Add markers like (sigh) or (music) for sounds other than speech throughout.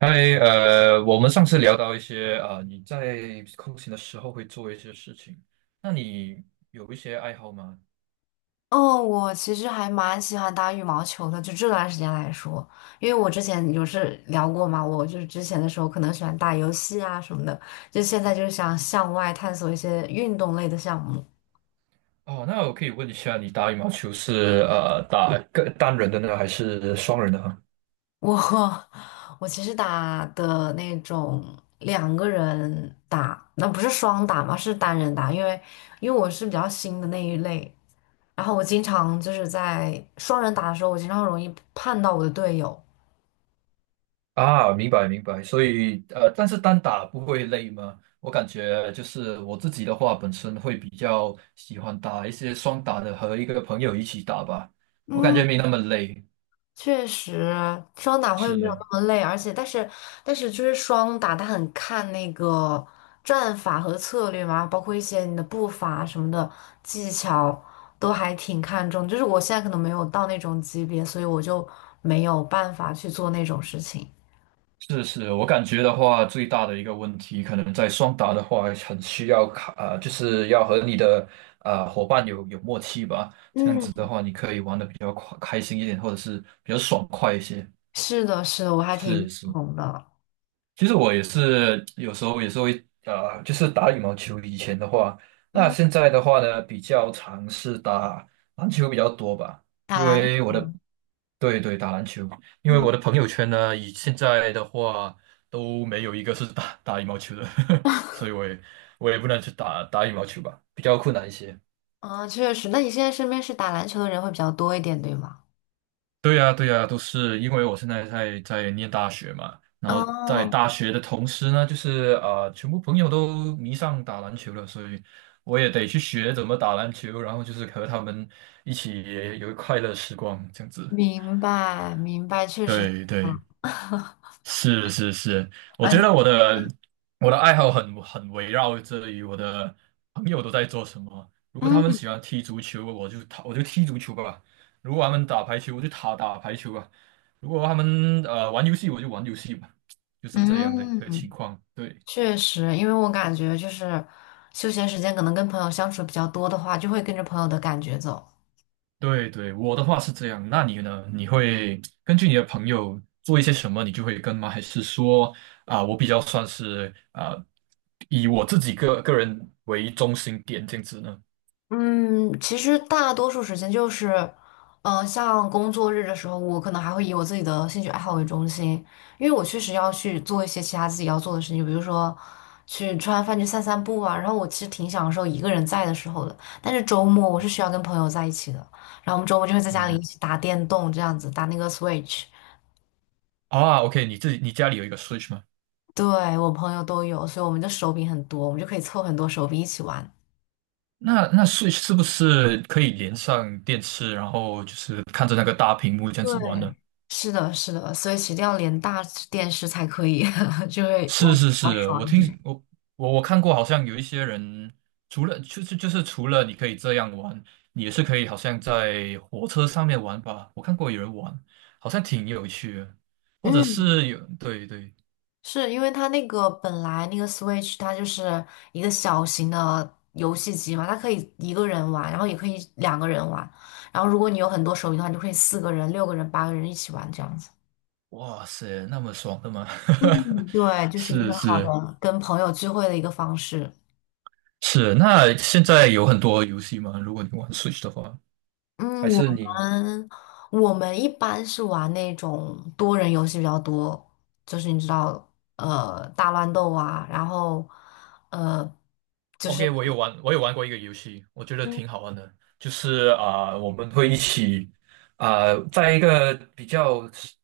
嗨，我们上次聊到一些啊、你在空闲的时候会做一些事情，那你有一些爱好吗？哦，我其实还蛮喜欢打羽毛球的，就这段时间来说，因为我之前有是聊过嘛，我就是之前的时候可能喜欢打游戏啊什么的，就现在就是想向外探索一些运动类的项目。哦，那我可以问一下，你打羽毛球是打个单人的呢，还是双人的哈？我 (laughs) 我其实打的那种两个人打，那不是双打嘛，是单人打，因为我是比较新的那一类，然后我经常就是在双人打的时候，我经常容易碰到我的队友。啊，明白明白，所以但是单打不会累吗？我感觉就是我自己的话，本身会比较喜欢打一些双打的，和一个朋友一起打吧，我感觉嗯。没那么累。确实，双打会是没有的。那么累，而且但是就是双打，它很看那个战法和策略嘛，包括一些你的步伐什么的技巧，都还挺看重。就是我现在可能没有到那种级别，所以我就没有办法去做那种事情。是是，我感觉的话，最大的一个问题，可能在双打的话，很需要卡，就是要和你的伙伴有默契吧。这样子的嗯，话，你可以玩的比较快开心一点，或者是比较爽快一些。是的，是的，我还挺认是是。同的。其实我也是有时候也是会就是打羽毛球。以前的话，那嗯，现在的话呢，比较尝试打篮球比较多吧，打因篮为我的，球，对对，打篮球，因为嗯我的朋友圈呢，以现在的话都没有一个是打羽毛球的，(laughs) 所以我也不能去打羽毛球吧，比较困难一些。啊，确实。那你现在身边是打篮球的人会比较多一点，对吗？对呀，对呀，都是因为我现在在念大学嘛，然后在哦，大学的同时呢，就是啊、全部朋友都迷上打篮球了，所以我也得去学怎么打篮球，然后就是和他们一起有快乐时光这样子。明白明白，确实。对对。啊。是是是，我觉得而我的爱好很围绕着于我的朋友都在做什么。如果他们嗯喜欢踢足球，我就踢足球吧；如果他们打排球，我就打排球吧；如果他们玩游戏，我就玩游戏吧。就是这样的一个情嗯，况，对。确实，因为我感觉就是休闲时间可能跟朋友相处比较多的话，就会跟着朋友的感觉走。对对，我的话是这样。那你呢？你会根据你的朋友做一些什么，你就会跟吗？还是说啊、我比较算是啊、以我自己个人为中心点这样子呢？嗯，其实大多数时间就是，像工作日的时候，我可能还会以我自己的兴趣爱好为中心，因为我确实要去做一些其他自己要做的事情，比如说去吃完饭去散散步啊。然后我其实挺享受一个人在的时候的，但是周末我是需要跟朋友在一起的，然后我们周末就会在家里一嗯，起打电动，这样子打那个 Switch。啊，OK，你自己你家里有一个 Switch 吗？对，我朋友都有，所以我们的手柄很多，我们就可以凑很多手柄一起玩。那 Switch 是不是可以连上电视，然后就是看着那个大屏幕这样子玩呢？对，是的，是的，所以其实一定要连大电视才可以，(laughs) 就会玩是比是较是，我爽一听点。我我我看过，好像有一些人，除了就是就是除了你可以这样玩，你也是可以好像在火车上面玩吧。我看过有人玩，好像挺有趣的，或者嗯，是有对对，是因为它那个本来那个 Switch 它就是一个小型的游戏机嘛，它可以一个人玩，然后也可以两个人玩，然后如果你有很多手柄的话，你就可以四个人、六个人、八个人一起玩这样子。哇塞，那么爽的吗？嗯，对，(laughs) 就是一个是很是好的跟朋友聚会的一个方式。是，那现在有很多游戏吗？如果你玩 Switch 的话，还嗯，是你？们我们一般是玩那种多人游戏比较多，就是你知道，大乱斗啊，然后呃，就是 OK，我有玩，过一个游戏，我觉得嗯 挺好玩的，就是啊、我们会一起啊、在一个比较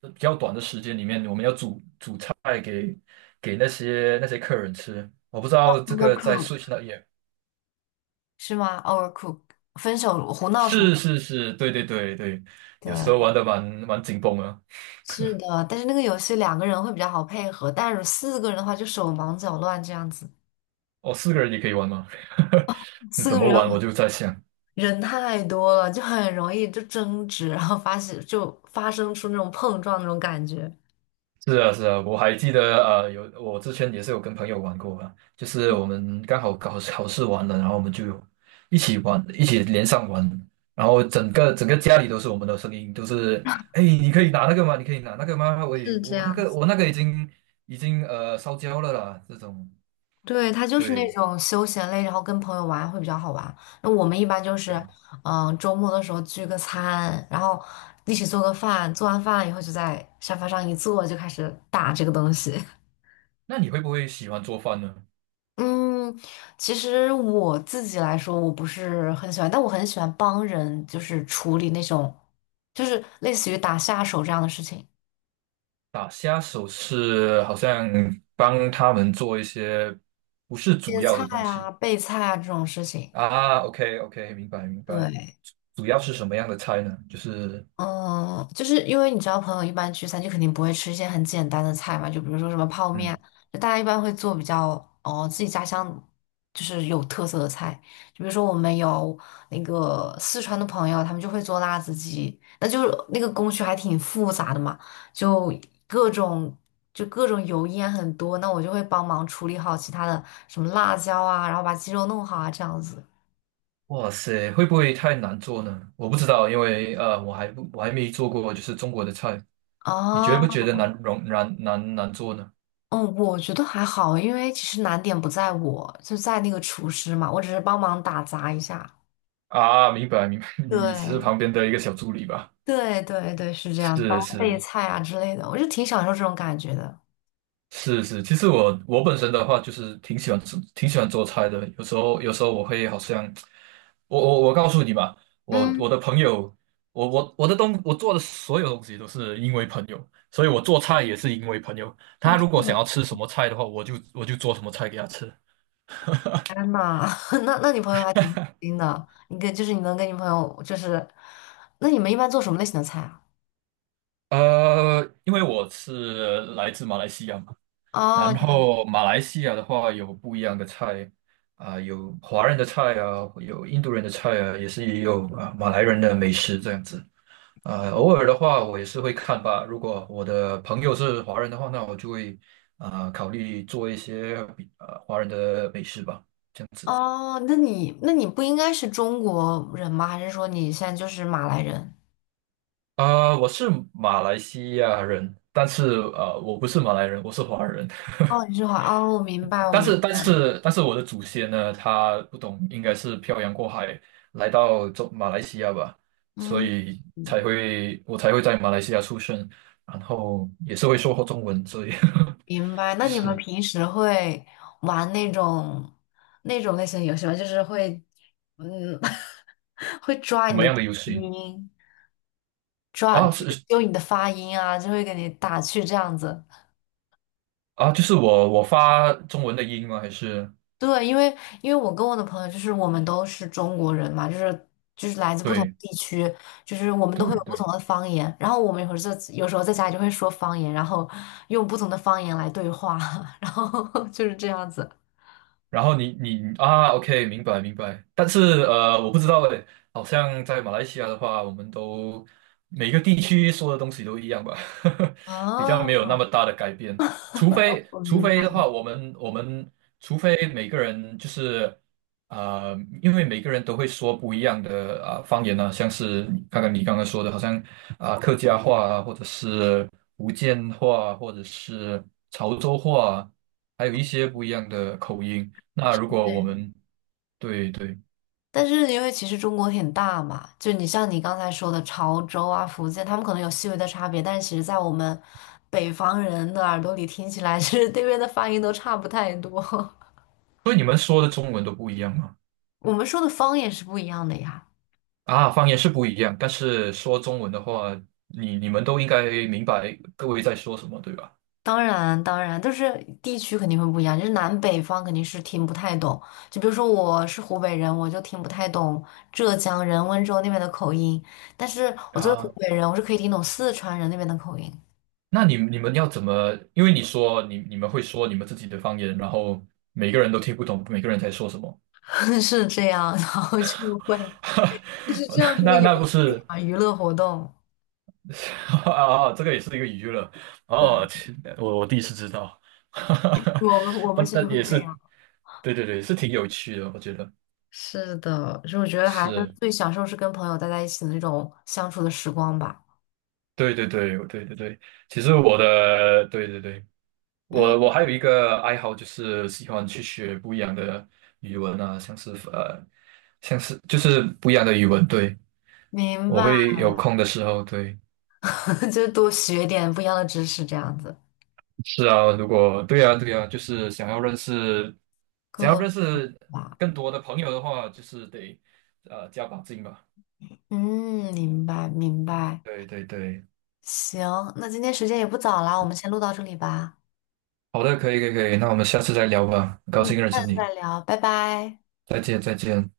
比较短的时间里面，我们要煮菜给那些客人吃。我不知道这个在 Overcook Switch 那也是吗？Overcook 分手胡闹厨是房。是是，对对对对，有时候玩对，的蛮紧绷的。是的，但是那个游戏两个人会比较好配合，但是四个人的话就手忙脚乱这样子，哦，四个人也可以玩吗？(laughs) 你四怎个么人玩？我就在想。人太多了，就很容易就争执，然后发现就发生出那种碰撞那种感觉，是啊，是啊，我还记得，我之前也是有跟朋友玩过啊，就是我们刚好考试完了，然后我们就一起玩，一起连上玩，然后整个家里都是我们的声音，都是，哎，你可以拿那个吗？你可以拿那个吗？我是这我那样个子。我那个已经烧焦了啦，这种，对，它就是那对种休闲类，然后跟朋友玩会比较好玩。那我们一般就是，对。周末的时候聚个餐，然后一起做个饭，做完饭以后就在沙发上一坐，就开始打这个东西。那你会不会喜欢做饭呢？(laughs) 嗯，其实我自己来说，我不是很喜欢，但我很喜欢帮人，就是处理那种，就是类似于打下手这样的事情，打下手是好像帮他们做一些不是主切要菜的东啊、西备菜啊这种事情。啊，OK OK，明白明白。对。主要是什么样的菜呢？就是，嗯，就是因为你知道，朋友一般聚餐就肯定不会吃一些很简单的菜嘛，就比如说什么泡面，嗯，就大家一般会做比较哦自己家乡就是有特色的菜，就比如说我们有那个四川的朋友，他们就会做辣子鸡，那就是那个工序还挺复杂的嘛，就各种就各种油烟很多，那我就会帮忙处理好其他的什么辣椒啊，然后把鸡肉弄好啊这样子。哇塞，会不会太难做呢？我不知道，因为我还没做过，就是中国的菜。你觉不哦觉得难容难难难做呢？嗯，我觉得还好，因为其实难点不在我，就在那个厨师嘛，我只是帮忙打杂一下。啊，明白明白，(laughs) 你只是对，旁边的一个小助理吧？对，对，对，是这样，帮是备是，菜啊之类的，我就挺享受这种感觉的。是是，其实我本身的话就是挺喜欢吃、挺喜欢做菜的，有时候我会好像，我告诉你吧，我嗯，我的朋友，我做的所有东西都是因为朋友，所以我做菜也是因为朋友。哦，他这如果么想要的，吃什么菜的话，我就做什么菜给他吃。天呐，(laughs) 那你朋友还挺开心的，就是你能跟你朋友就是，那你们一般做什么类型的菜啊？因为我是来自马来西亚嘛，哦，然你的后马来西亚的话有不一样的菜啊、有华人的菜啊，有印度人的菜啊，也是也有啊、马来人的美食这样子。啊、偶尔的话我也是会看吧。如果我的朋友是华人的话，那我就会啊、考虑做一些华人的美食吧，这样子。哦，那你不应该是中国人吗？还是说你现在就是马来人？啊、我是马来西亚人，但是我不是马来人，我是华人。哦，(laughs) 你是华哦，我明白，我明白，但是我的祖先呢，他不懂，应该是漂洋过海来到马来西亚吧，所嗯以嗯。我才会在马来西亚出生，然后也是会说中文，所以 明白。(laughs) 那你们是平时会玩那种类型的游戏吗？就是会，嗯，(laughs) 会抓怎你么的样的低游戏音，啊？就是是揪你的发音啊，就会给你打趣这样子。啊，就是我发中文的音吗？还是对，因为我跟我的朋友就是我们都是中国人嘛，就是来自不同对地区，就是我们都会对有不同对。的方言。然后我们有时候在家里就会说方言，然后用不同的方言来对话，(laughs) 然后就是这样子。然后你啊，OK，明白明白。但是我不知道诶，好像在马来西亚的话，我们都每个地区说的东西都一样吧，(laughs) 比较没哦，有那么大的改变。除非我除明非白。的话，我们我们除非每个人就是呃，因为每个人都会说不一样的啊、方言啊，像是你刚刚说的，好像啊、客家话啊，或者是福建话，或者是潮州话啊还有一些不一样的口音。那如果我们，对对，但是因为其实中国挺大嘛，像你刚才说的潮州啊、福建，他们可能有细微的差别，但是其实在我们北方人的耳朵里听起来，(laughs) 其实这边的发音都差不太多。(laughs) 所以你们说的中文都不一样吗？我们说的方言是不一样的呀，啊，方言是不一样，但是说中文的话，你们都应该明白各位在说什么，对吧？当然当然，就是地区肯定会不一样，就是南北方肯定是听不太懂。就比如说我是湖北人，我就听不太懂浙江人、温州那边的口音，但是我作为湖啊，北人，我是可以听懂四川人那边的口音，那你们要怎么？因为你说你们会说你们自己的方言，然后每个人都听不懂，每个人在说什么，(laughs) 是这样，然后就会。就是这样 (laughs) 是个那那不是 娱乐活动。(laughs) 啊？这个也是一个娱乐对，哦，切，我第一次知道，我们我 (laughs) 不，们其实但会也这是，样。对对对，是挺有趣的，我觉得是的，所以我觉得还是是。最享受是跟朋友待在一起的那种相处的时光吧。对对对，对对对，其实我的，对对对，我嗯，还有一个爱好，就是喜欢去学不一样的语文啊，像是就是不一样的语文，对，明我白，会有空的时候，对，(laughs) 就多学点不一样的知识，这样子是啊，如果对啊对啊，就是更想要多认识吧。更多的朋友的话，就是得加把劲吧，嗯，明白明白。对对对，行，那今天时间也不早了，我们先录到这里吧。好的，可以可以可以，那我们下次再聊吧，很高嗯，兴认下识次你，再聊，拜拜。再见再见。